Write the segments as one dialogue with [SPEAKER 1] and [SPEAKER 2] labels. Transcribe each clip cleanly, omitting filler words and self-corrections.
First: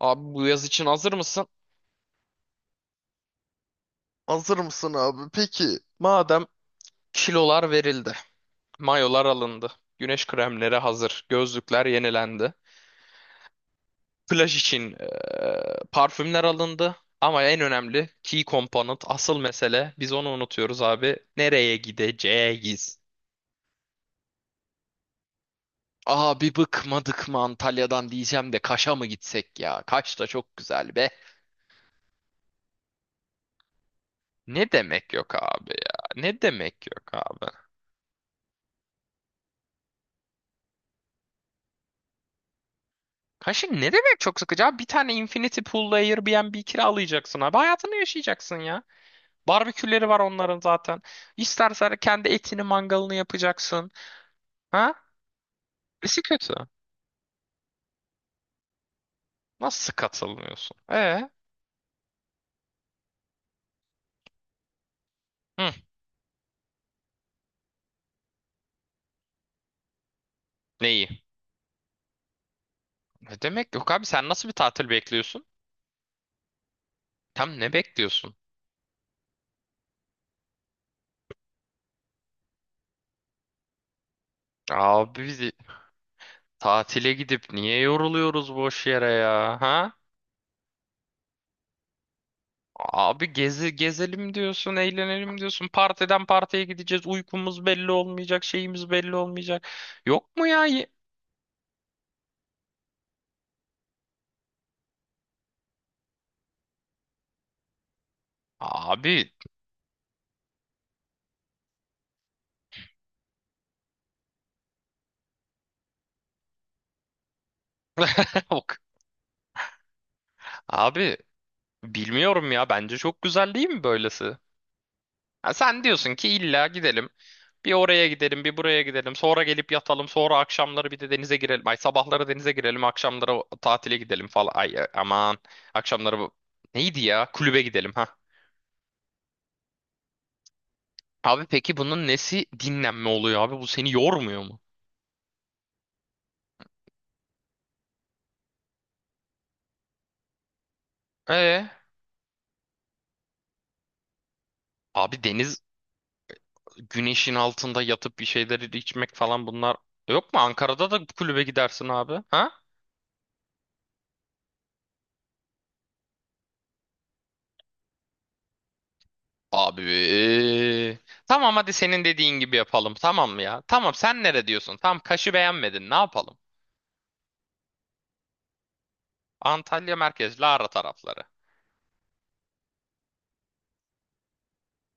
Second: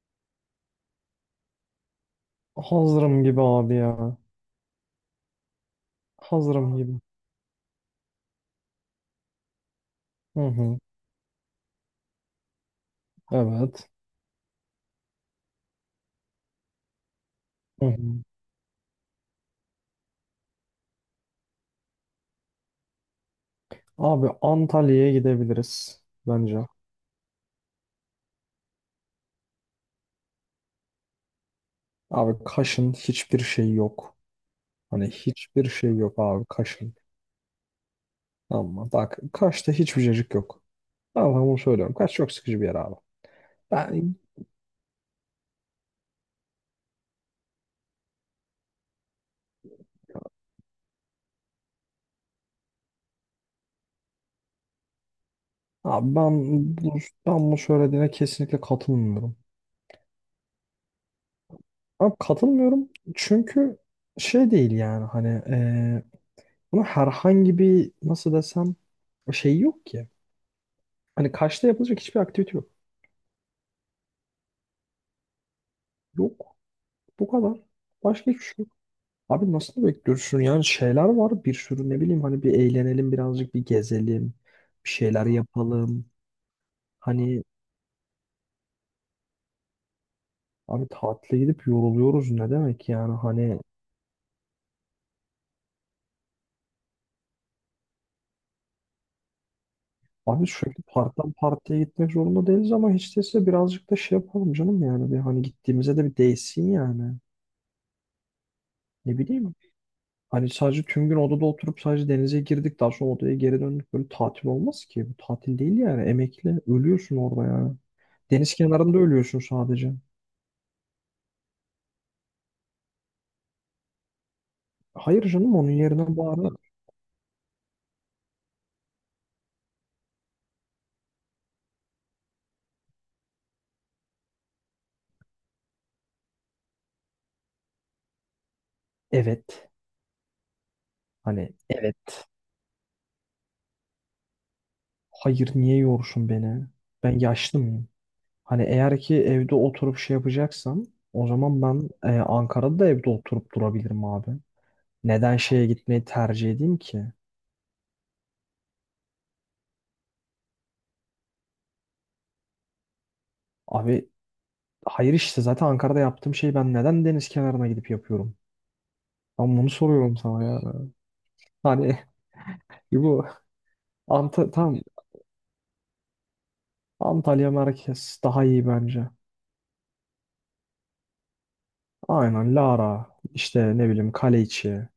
[SPEAKER 1] Abi bu yaz için hazır mısın?
[SPEAKER 2] Hazırım gibi abi ya.
[SPEAKER 1] Hazır mısın abi? Peki. Madem
[SPEAKER 2] Hazırım gibi.
[SPEAKER 1] kilolar verildi, mayolar alındı, güneş
[SPEAKER 2] Hı
[SPEAKER 1] kremleri
[SPEAKER 2] hı.
[SPEAKER 1] hazır, gözlükler yenilendi,
[SPEAKER 2] Evet.
[SPEAKER 1] plaj için parfümler alındı. Ama en
[SPEAKER 2] Hı
[SPEAKER 1] önemli
[SPEAKER 2] hı.
[SPEAKER 1] key component, asıl mesele biz onu unutuyoruz abi. Nereye gideceğiz?
[SPEAKER 2] Abi Antalya'ya gidebiliriz
[SPEAKER 1] Abi
[SPEAKER 2] bence.
[SPEAKER 1] bıkmadık mı Antalya'dan diyeceğim de Kaş'a mı gitsek ya? Kaş da çok güzel be.
[SPEAKER 2] Abi Kaş'ın hiçbir şeyi yok.
[SPEAKER 1] Ne
[SPEAKER 2] Hani
[SPEAKER 1] demek yok
[SPEAKER 2] hiçbir
[SPEAKER 1] abi
[SPEAKER 2] şey yok
[SPEAKER 1] ya? Ne
[SPEAKER 2] abi
[SPEAKER 1] demek
[SPEAKER 2] Kaş'ın.
[SPEAKER 1] yok abi?
[SPEAKER 2] Ama bak Kaş'ta hiçbir cacık yok. Tamam, ben sana bunu söylüyorum. Kaş çok sıkıcı bir yer abi.
[SPEAKER 1] Kaşık ne
[SPEAKER 2] Ben
[SPEAKER 1] demek çok sıkıcı abi? Bir tane Infinity Pool'la Airbnb kiralayacaksın abi. Hayatını yaşayacaksın ya. Barbeküleri var onların zaten. İstersen kendi etini mangalını yapacaksın. Ha?
[SPEAKER 2] abi
[SPEAKER 1] Nesi
[SPEAKER 2] ben
[SPEAKER 1] kötü?
[SPEAKER 2] bu, ben bu söylediğine kesinlikle katılmıyorum.
[SPEAKER 1] Nasıl katılmıyorsun? E?
[SPEAKER 2] Abi katılmıyorum çünkü şey değil yani hani
[SPEAKER 1] Hı,
[SPEAKER 2] buna herhangi bir nasıl desem şey yok ki.
[SPEAKER 1] neyi?
[SPEAKER 2] Hani Kaş'ta yapılacak hiçbir aktivite yok.
[SPEAKER 1] Ne demek yok abi sen nasıl bir tatil bekliyorsun?
[SPEAKER 2] Yok. Bu kadar.
[SPEAKER 1] Tam ne
[SPEAKER 2] Başka
[SPEAKER 1] bekliyorsun?
[SPEAKER 2] hiçbir şey yok. Abi nasıl bekliyorsun? Yani şeyler var bir sürü ne bileyim hani bir eğlenelim birazcık bir gezelim. Bir
[SPEAKER 1] Abi
[SPEAKER 2] şeyler
[SPEAKER 1] biz
[SPEAKER 2] yapalım.
[SPEAKER 1] tatile
[SPEAKER 2] Hani
[SPEAKER 1] gidip niye yoruluyoruz boş yere ya? Ha?
[SPEAKER 2] abi tatile gidip yoruluyoruz ne demek yani
[SPEAKER 1] Abi
[SPEAKER 2] hani
[SPEAKER 1] gezelim diyorsun, eğlenelim diyorsun. Partiden partiye gideceğiz. Uykumuz belli olmayacak, şeyimiz belli olmayacak. Yok mu
[SPEAKER 2] abi
[SPEAKER 1] ya?
[SPEAKER 2] sürekli partiden partiye gitmek zorunda değiliz ama hiç değilse birazcık da şey yapalım canım yani bir hani gittiğimize de bir değsin yani. Ne
[SPEAKER 1] Abi.
[SPEAKER 2] bileyim. Hani sadece tüm gün odada oturup sadece denize girdik. Daha sonra odaya geri döndük. Böyle tatil olmaz ki. Bu tatil değil yani. Emekli. Ölüyorsun orada yani. Deniz
[SPEAKER 1] Yok.
[SPEAKER 2] kenarında ölüyorsun sadece.
[SPEAKER 1] Abi bilmiyorum ya. Bence çok güzel değil mi böylesi?
[SPEAKER 2] Hayır
[SPEAKER 1] Ha,
[SPEAKER 2] canım onun
[SPEAKER 1] sen diyorsun
[SPEAKER 2] yerine
[SPEAKER 1] ki
[SPEAKER 2] bari.
[SPEAKER 1] illa gidelim. Bir oraya gidelim, bir buraya gidelim. Sonra gelip yatalım. Sonra akşamları bir de denize girelim. Ay sabahları denize girelim, akşamları tatile gidelim falan. Ay aman. Akşamları neydi ya? Kulübe gidelim ha.
[SPEAKER 2] Evet.
[SPEAKER 1] Abi
[SPEAKER 2] Hani
[SPEAKER 1] peki bunun
[SPEAKER 2] evet.
[SPEAKER 1] nesi dinlenme oluyor abi? Bu seni yormuyor mu?
[SPEAKER 2] Hayır niye yorsun beni? Ben yaşlı mıyım? Hani eğer ki evde oturup şey yapacaksam o zaman
[SPEAKER 1] Ee,
[SPEAKER 2] ben Ankara'da da evde oturup durabilirim abi.
[SPEAKER 1] Abi
[SPEAKER 2] Neden
[SPEAKER 1] deniz
[SPEAKER 2] şeye gitmeyi tercih edeyim ki?
[SPEAKER 1] güneşin altında yatıp bir şeyleri içmek falan bunlar yok mu? Ankara'da da kulübe gidersin abi. Ha?
[SPEAKER 2] Abi hayır işte zaten Ankara'da yaptığım şeyi ben neden deniz kenarına gidip yapıyorum? Ben bunu soruyorum sana ya.
[SPEAKER 1] Abi. Tamam hadi
[SPEAKER 2] Hani
[SPEAKER 1] senin dediğin gibi yapalım.
[SPEAKER 2] bu
[SPEAKER 1] Tamam mı ya? Tamam sen
[SPEAKER 2] Ant
[SPEAKER 1] nere diyorsun?
[SPEAKER 2] tam
[SPEAKER 1] Tamam Kaş'ı beğenmedin. Ne yapalım?
[SPEAKER 2] Antalya merkez daha iyi bence.
[SPEAKER 1] Antalya merkez Lara tarafları.
[SPEAKER 2] Aynen Lara işte ne bileyim Kaleiçi.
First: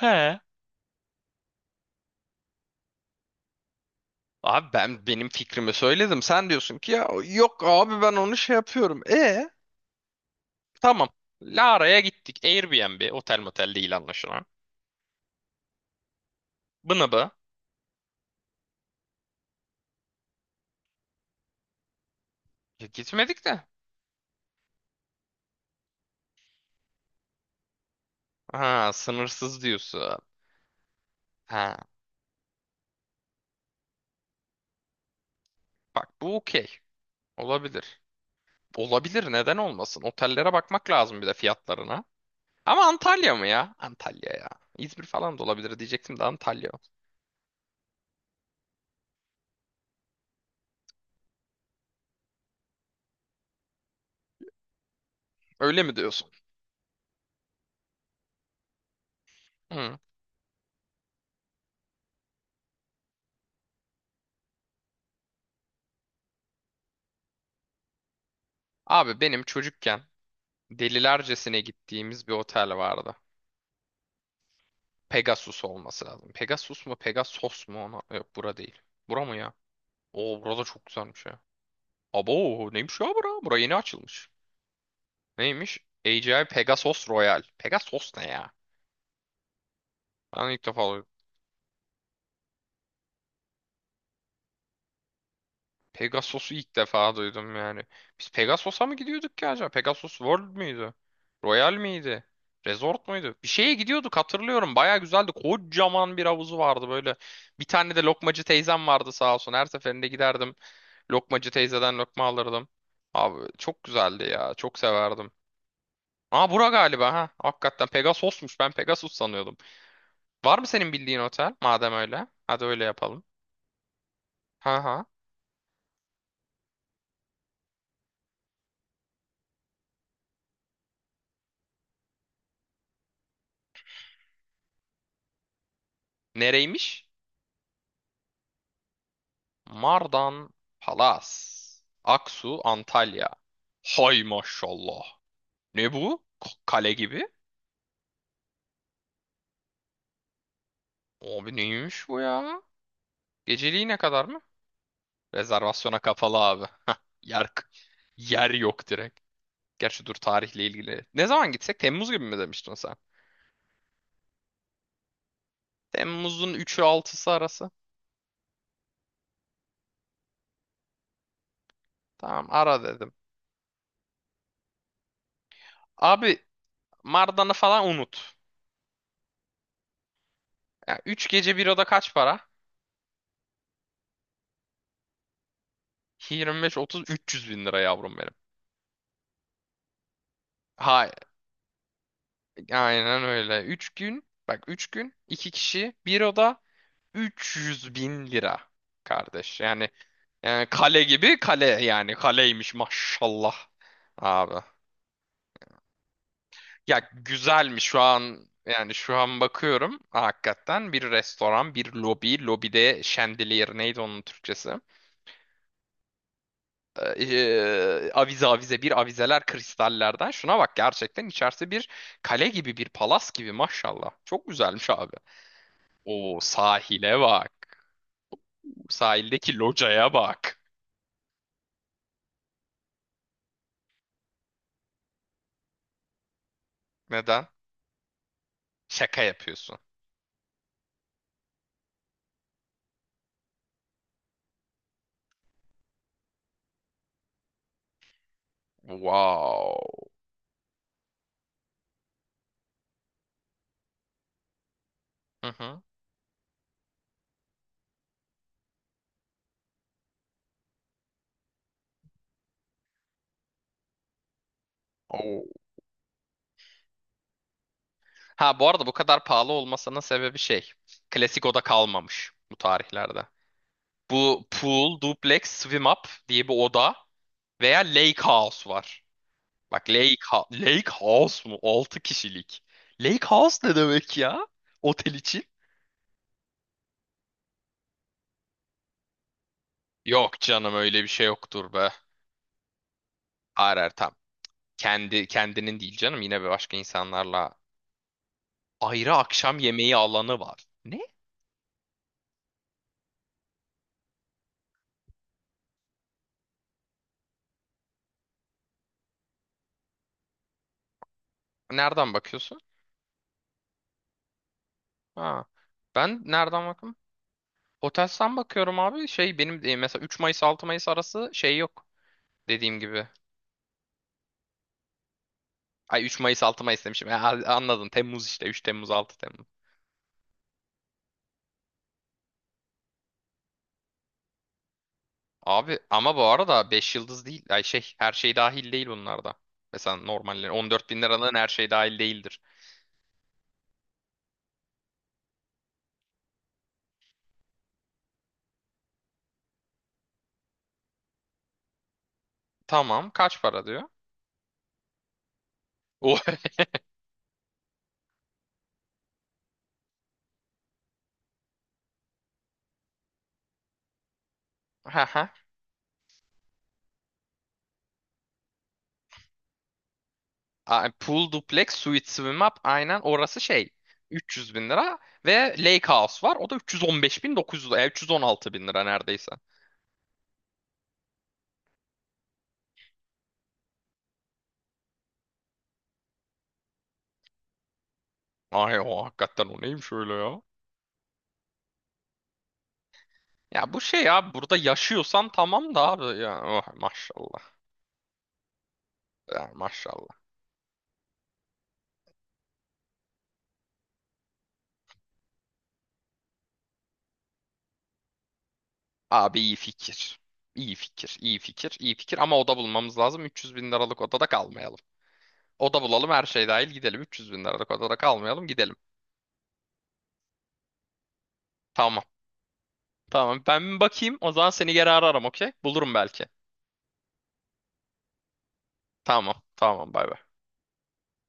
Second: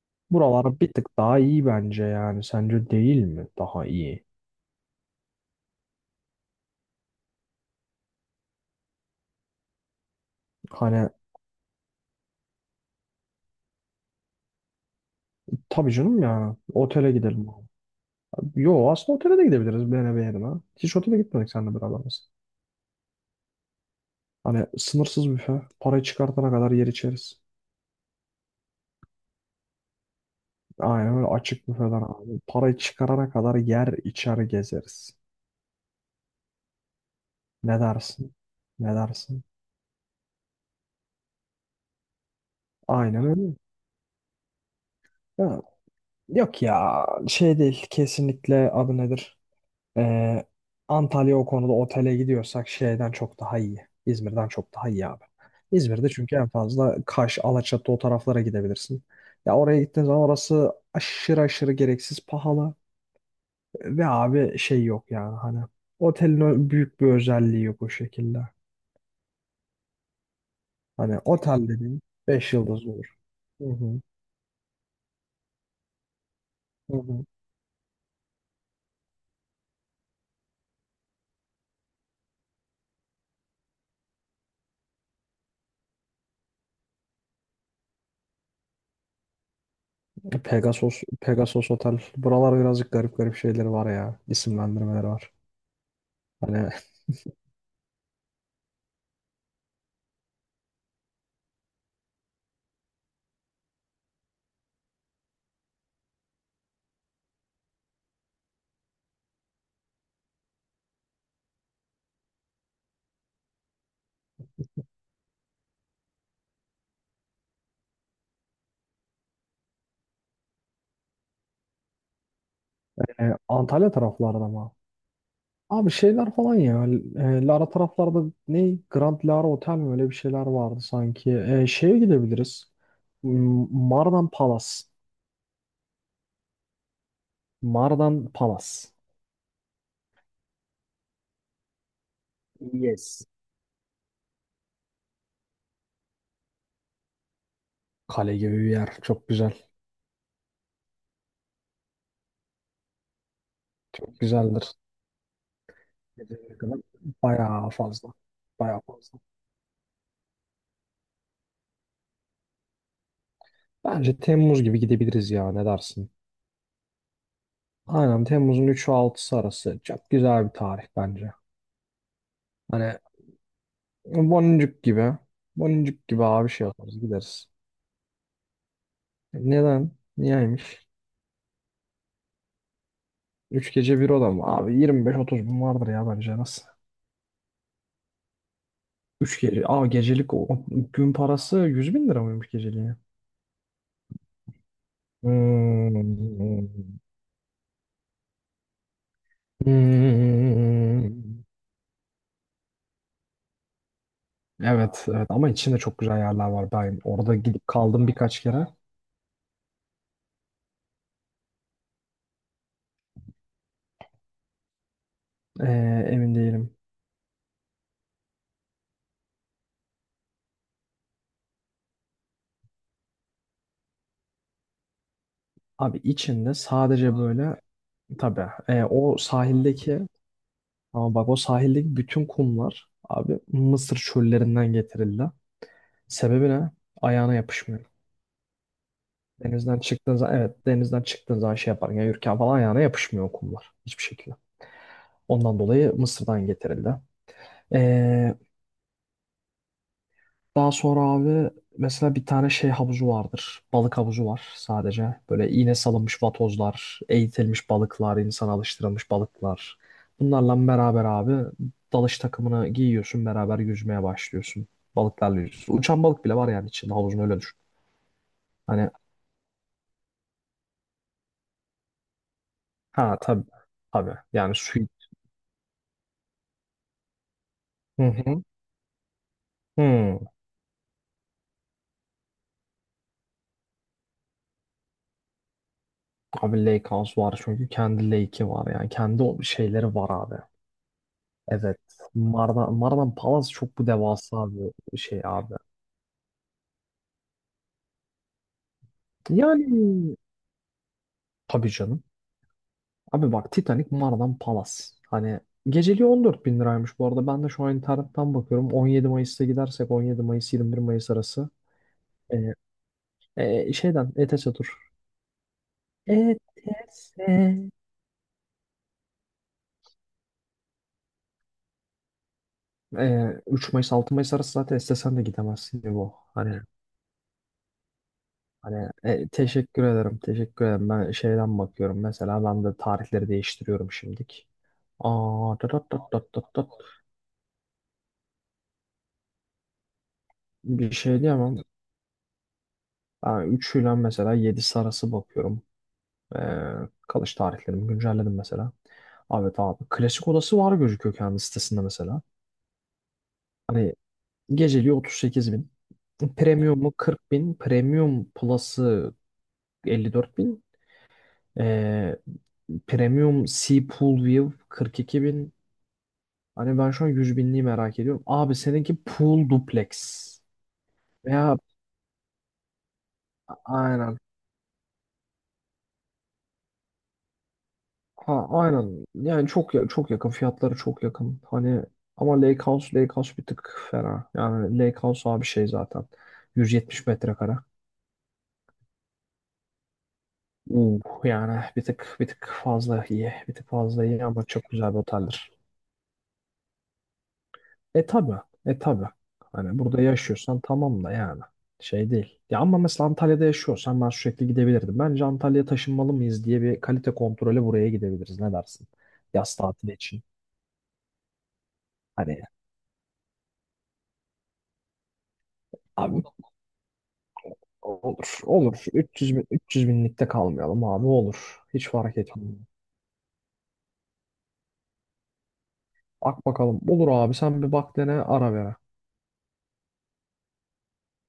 [SPEAKER 1] He.
[SPEAKER 2] Buralar bir tık daha iyi bence yani. Sence değil mi? Daha iyi.
[SPEAKER 1] Abi ben benim fikrimi söyledim. Sen diyorsun ki ya yok abi ben onu şey yapıyorum. E? Tamam.
[SPEAKER 2] Hani
[SPEAKER 1] Lara'ya gittik. Airbnb, otel motel değil anlaşılan.
[SPEAKER 2] tabii canım ya
[SPEAKER 1] Bını
[SPEAKER 2] otele
[SPEAKER 1] bu.
[SPEAKER 2] gidelim. Yo aslında otele de gidebiliriz beğene beğenime. Hiç otele gitmedik seninle beraber biz.
[SPEAKER 1] Ya gitmedik de.
[SPEAKER 2] Hani sınırsız büfe. Parayı çıkartana kadar yer içeriz.
[SPEAKER 1] Ha, sınırsız diyorsun.
[SPEAKER 2] Aynen öyle açık
[SPEAKER 1] Ha,
[SPEAKER 2] büfeden abi. Parayı çıkarana kadar yer içer gezeriz.
[SPEAKER 1] bak bu okey.
[SPEAKER 2] Ne
[SPEAKER 1] Olabilir.
[SPEAKER 2] dersin? Ne
[SPEAKER 1] Olabilir,
[SPEAKER 2] dersin?
[SPEAKER 1] neden olmasın? Otellere bakmak lazım bir de fiyatlarına. Ama
[SPEAKER 2] Aynen
[SPEAKER 1] Antalya mı
[SPEAKER 2] öyle.
[SPEAKER 1] ya? Antalya ya. İzmir falan da
[SPEAKER 2] Ya,
[SPEAKER 1] olabilir diyecektim de
[SPEAKER 2] yok
[SPEAKER 1] Antalya.
[SPEAKER 2] ya şey değil kesinlikle adı nedir? Ee, Antalya o konuda otele gidiyorsak şeyden çok daha iyi. İzmir'den çok daha iyi abi.
[SPEAKER 1] Öyle mi
[SPEAKER 2] İzmir'de
[SPEAKER 1] diyorsun?
[SPEAKER 2] çünkü en fazla Kaş, Alaçatı o taraflara gidebilirsin. Ya oraya
[SPEAKER 1] Hı.
[SPEAKER 2] gittiğin zaman orası aşırı aşırı gereksiz pahalı. Ve abi şey yok yani hani otelin büyük bir özelliği yok o şekilde.
[SPEAKER 1] Abi benim çocukken
[SPEAKER 2] Hani
[SPEAKER 1] delilercesine
[SPEAKER 2] otel dediğin
[SPEAKER 1] gittiğimiz bir
[SPEAKER 2] 5
[SPEAKER 1] otel
[SPEAKER 2] yıldız
[SPEAKER 1] vardı.
[SPEAKER 2] olur. Hı hı.
[SPEAKER 1] Pegasus olması lazım. Pegasus mu
[SPEAKER 2] Hı hı.
[SPEAKER 1] Pegasos mu ona? Yok bura değil. Bura mı ya? Oo burada çok güzelmiş ya. Abo neymiş ya bura? Bura yeni açılmış. Neymiş? A. AGI Pegasus Royal. Pegasus ne ya? Ben ilk defa
[SPEAKER 2] Pegasus,
[SPEAKER 1] duydum.
[SPEAKER 2] Pegasus Otel. Buralar birazcık garip garip şeyleri var ya. İsimlendirmeleri var.
[SPEAKER 1] Pegasus'u
[SPEAKER 2] Hani
[SPEAKER 1] ilk defa duydum yani. Biz Pegasus'a mı gidiyorduk ki acaba? Pegasus World müydü? Royal miydi? Resort muydu? Bir şeye gidiyorduk hatırlıyorum. Baya güzeldi. Kocaman bir havuzu vardı böyle. Bir tane de lokmacı teyzem vardı sağ olsun. Her seferinde giderdim. Lokmacı teyzeden lokma alırdım. Abi çok güzeldi ya. Çok severdim. Aa bura galiba ha. Hakikaten Pegasus'muş. Ben Pegasus sanıyordum. Var mı senin bildiğin otel? Madem öyle. Hadi öyle yapalım.
[SPEAKER 2] Antalya taraflarda mı?
[SPEAKER 1] Ha ha.
[SPEAKER 2] Abi şeyler falan ya. Lara taraflarda ne? Grand Lara Otel mi? Öyle bir şeyler vardı sanki. Şeye gidebiliriz. Mardan Palace.
[SPEAKER 1] Nereymiş?
[SPEAKER 2] Mardan Palace.
[SPEAKER 1] Mardan Palas. Aksu,
[SPEAKER 2] Yes.
[SPEAKER 1] Antalya. Hay maşallah. Ne bu? Kale gibi.
[SPEAKER 2] Kale gibi bir yer. Çok güzel.
[SPEAKER 1] Abi neymiş bu ya? Geceliği ne
[SPEAKER 2] Çok
[SPEAKER 1] kadar mı?
[SPEAKER 2] güzeldir.
[SPEAKER 1] Rezervasyona kapalı
[SPEAKER 2] Ne
[SPEAKER 1] abi.
[SPEAKER 2] kadar?
[SPEAKER 1] Yer,
[SPEAKER 2] Bayağı fazla.
[SPEAKER 1] yer
[SPEAKER 2] Bayağı
[SPEAKER 1] yok
[SPEAKER 2] fazla.
[SPEAKER 1] direkt. Gerçi dur tarihle ilgili. Ne zaman gitsek? Temmuz gibi mi demiştin sen?
[SPEAKER 2] Bence Temmuz gibi gidebiliriz ya. Ne dersin?
[SPEAKER 1] Temmuz'un üçü altısı arası.
[SPEAKER 2] Aynen Temmuz'un 3'ü 6'sı arası. Çok güzel bir tarih bence.
[SPEAKER 1] Tamam ara
[SPEAKER 2] Hani
[SPEAKER 1] dedim.
[SPEAKER 2] boncuk gibi. Boncuk gibi
[SPEAKER 1] Abi
[SPEAKER 2] abi şey yaparız gideriz.
[SPEAKER 1] Mardan'ı falan unut.
[SPEAKER 2] Neden? Niyeymiş?
[SPEAKER 1] Ya 3 gece bir oda kaç para?
[SPEAKER 2] 3 gece bir oda mı? Abi 25 30 bin vardır ya bence nasıl?
[SPEAKER 1] 25 30 300 bin lira yavrum benim.
[SPEAKER 2] 3 gece. Aa gecelik o
[SPEAKER 1] Hayır,
[SPEAKER 2] gün parası 100 bin lira mıymış geceliğe?
[SPEAKER 1] aynen öyle. 3 gün bak 3 gün 2 kişi bir
[SPEAKER 2] Hmm.
[SPEAKER 1] oda 300 bin lira kardeş. Yani, yani kale gibi
[SPEAKER 2] Hmm.
[SPEAKER 1] kale yani kaleymiş maşallah abi.
[SPEAKER 2] Evet, evet ama içinde çok güzel yerler var. Ben
[SPEAKER 1] Ya
[SPEAKER 2] orada gidip
[SPEAKER 1] güzelmiş şu
[SPEAKER 2] kaldım birkaç
[SPEAKER 1] an
[SPEAKER 2] kere.
[SPEAKER 1] yani şu an bakıyorum hakikaten bir restoran bir lobi lobide şendeliyer neydi onun Türkçesi?
[SPEAKER 2] Ee, emin değilim.
[SPEAKER 1] Avize avize bir avizeler kristallerden. Şuna bak gerçekten içerisi bir kale gibi bir palas gibi maşallah. Çok güzelmiş abi.
[SPEAKER 2] Abi
[SPEAKER 1] O
[SPEAKER 2] içinde sadece
[SPEAKER 1] sahile bak.
[SPEAKER 2] böyle tabii o
[SPEAKER 1] Sahildeki
[SPEAKER 2] sahildeki
[SPEAKER 1] locaya bak.
[SPEAKER 2] ama bak o sahildeki bütün kumlar abi Mısır çöllerinden getirildi. Sebebi ne? Ayağına
[SPEAKER 1] Neden?
[SPEAKER 2] yapışmıyor.
[SPEAKER 1] Şaka yapıyorsun.
[SPEAKER 2] Denizden çıktığın zaman evet denizden çıktığın zaman şey yapar. Yani yürürken falan ayağına yapışmıyor kumlar. Hiçbir şekilde. Ondan dolayı Mısır'dan getirildi. Ee,
[SPEAKER 1] Wow.
[SPEAKER 2] daha sonra abi mesela bir tane şey havuzu vardır. Balık havuzu var sadece.
[SPEAKER 1] Hı
[SPEAKER 2] Böyle iğne
[SPEAKER 1] hı.
[SPEAKER 2] salınmış vatozlar, eğitilmiş balıklar, insan alıştırılmış balıklar. Bunlarla beraber abi dalış takımını giyiyorsun beraber yüzmeye başlıyorsun. Balıklarla
[SPEAKER 1] Oo.
[SPEAKER 2] yüzüyorsun. Uçan balık bile var yani içinde havuzun öyle düşün.
[SPEAKER 1] Ha bu arada
[SPEAKER 2] Hani
[SPEAKER 1] bu kadar pahalı olmasının sebebi şey. Klasik oda kalmamış bu
[SPEAKER 2] ha
[SPEAKER 1] tarihlerde.
[SPEAKER 2] tabii tabii
[SPEAKER 1] Bu
[SPEAKER 2] yani su.
[SPEAKER 1] pool, duplex, swim up diye bir oda veya
[SPEAKER 2] Hı
[SPEAKER 1] lake
[SPEAKER 2] hı.
[SPEAKER 1] house var. Bak
[SPEAKER 2] Hı.
[SPEAKER 1] Lake House mu? 6 kişilik. Lake House ne demek ya? Otel için?
[SPEAKER 2] Abi Lake House var çünkü kendi lake'i var yani kendi o şeyleri var abi.
[SPEAKER 1] Yok canım öyle bir şey yoktur
[SPEAKER 2] Evet.
[SPEAKER 1] be.
[SPEAKER 2] Mardan Palace çok bu
[SPEAKER 1] Arar tam.
[SPEAKER 2] devasa bir şey
[SPEAKER 1] Kendi
[SPEAKER 2] abi.
[SPEAKER 1] kendinin değil canım yine bir başka insanlarla. Ayrı akşam
[SPEAKER 2] Yani
[SPEAKER 1] yemeği alanı var. Ne?
[SPEAKER 2] tabii canım. Abi bak Titanic Mardan Palace. Hani geceliği 14 bin liraymış bu arada. Ben de şu an internetten bakıyorum. 17 Mayıs'ta gidersek 17 Mayıs 21 Mayıs arası.
[SPEAKER 1] Nereden
[SPEAKER 2] Ee,
[SPEAKER 1] bakıyorsun?
[SPEAKER 2] şeyden ETS tur.
[SPEAKER 1] Ha. Ben nereden bakım?
[SPEAKER 2] ETS.
[SPEAKER 1] Hotels'ten bakıyorum abi. Şey benim mesela 3 Mayıs 6 Mayıs arası şey yok. Dediğim gibi.
[SPEAKER 2] 3 Mayıs 6 Mayıs arası zaten istesen de gidemezsin
[SPEAKER 1] Ay
[SPEAKER 2] bu.
[SPEAKER 1] 3 Mayıs
[SPEAKER 2] Hani
[SPEAKER 1] 6 Mayıs demişim. Anladın. Temmuz işte. 3
[SPEAKER 2] Hani
[SPEAKER 1] Temmuz 6
[SPEAKER 2] teşekkür ederim, teşekkür ederim. Ben şeyden bakıyorum mesela ben de tarihleri değiştiriyorum şimdilik. Aa, tat
[SPEAKER 1] Abi
[SPEAKER 2] tat tat
[SPEAKER 1] ama bu
[SPEAKER 2] tat tat
[SPEAKER 1] arada
[SPEAKER 2] tat.
[SPEAKER 1] 5 yıldız değil. Ay şey her şey dahil değil bunlarda. Mesela normalde 14
[SPEAKER 2] Bir
[SPEAKER 1] bin
[SPEAKER 2] şey
[SPEAKER 1] liranın her
[SPEAKER 2] diyemem.
[SPEAKER 1] şey dahil değildir.
[SPEAKER 2] Ben 3 ile mesela 7'si arası bakıyorum. Ee, kalış tarihlerimi güncelledim mesela. Evet abi klasik odası var gözüküyor kendi sitesinde mesela.
[SPEAKER 1] Tamam kaç para diyor?
[SPEAKER 2] Hani geceliği 38 bin.
[SPEAKER 1] O
[SPEAKER 2] Premium'u 40 bin. Premium Plus'ı 54 bin. Ee, Premium Sea Pool View 42.
[SPEAKER 1] Haha.
[SPEAKER 2] Hani ben şu an 100 binliği merak ediyorum. Abi seninki pool duplex.
[SPEAKER 1] Pool
[SPEAKER 2] Veya
[SPEAKER 1] duplex suite swim up aynen orası şey.
[SPEAKER 2] aynen.
[SPEAKER 1] 300 bin lira ve Lake House var. O da 315 bin 900
[SPEAKER 2] Ha
[SPEAKER 1] 316 bin lira
[SPEAKER 2] aynen.
[SPEAKER 1] neredeyse.
[SPEAKER 2] Yani çok çok yakın. Fiyatları çok yakın. Hani ama Lake House bir tık fena. Yani Lake House abi şey zaten. 170 metrekare.
[SPEAKER 1] Ay o hakikaten o neymiş öyle ya?
[SPEAKER 2] Yani bir tık bir tık fazla iyi. Bir tık
[SPEAKER 1] Ya bu şey
[SPEAKER 2] fazla iyi
[SPEAKER 1] ya
[SPEAKER 2] ama
[SPEAKER 1] burada
[SPEAKER 2] çok güzel bir
[SPEAKER 1] yaşıyorsan
[SPEAKER 2] oteldir.
[SPEAKER 1] tamam da abi ya oh, maşallah.
[SPEAKER 2] E tabi. E tabi.
[SPEAKER 1] Ya,
[SPEAKER 2] Hani burada
[SPEAKER 1] maşallah.
[SPEAKER 2] yaşıyorsan tamam da yani. Şey değil. Ya ama mesela Antalya'da yaşıyorsan ben sürekli gidebilirdim. Bence Antalya'ya taşınmalı mıyız diye bir kalite kontrolü buraya gidebiliriz. Ne dersin?
[SPEAKER 1] Abi iyi
[SPEAKER 2] Yaz tatili
[SPEAKER 1] fikir.
[SPEAKER 2] için.
[SPEAKER 1] İyi fikir, iyi fikir, iyi fikir
[SPEAKER 2] Hani
[SPEAKER 1] ama oda bulmamız lazım. 300 bin liralık odada kalmayalım. Oda bulalım
[SPEAKER 2] abi
[SPEAKER 1] her şey dahil gidelim. 300 bin liralık odada
[SPEAKER 2] olur.
[SPEAKER 1] kalmayalım gidelim.
[SPEAKER 2] Olur. 300 bin, 300 binlikte kalmayalım abi olur. Hiç
[SPEAKER 1] Tamam.
[SPEAKER 2] fark etmiyor.
[SPEAKER 1] Tamam ben bir bakayım o zaman seni geri ararım okey? Bulurum belki.
[SPEAKER 2] Bak bakalım. Olur abi sen bir bak dene ara ver
[SPEAKER 1] Tamam tamam bay bay.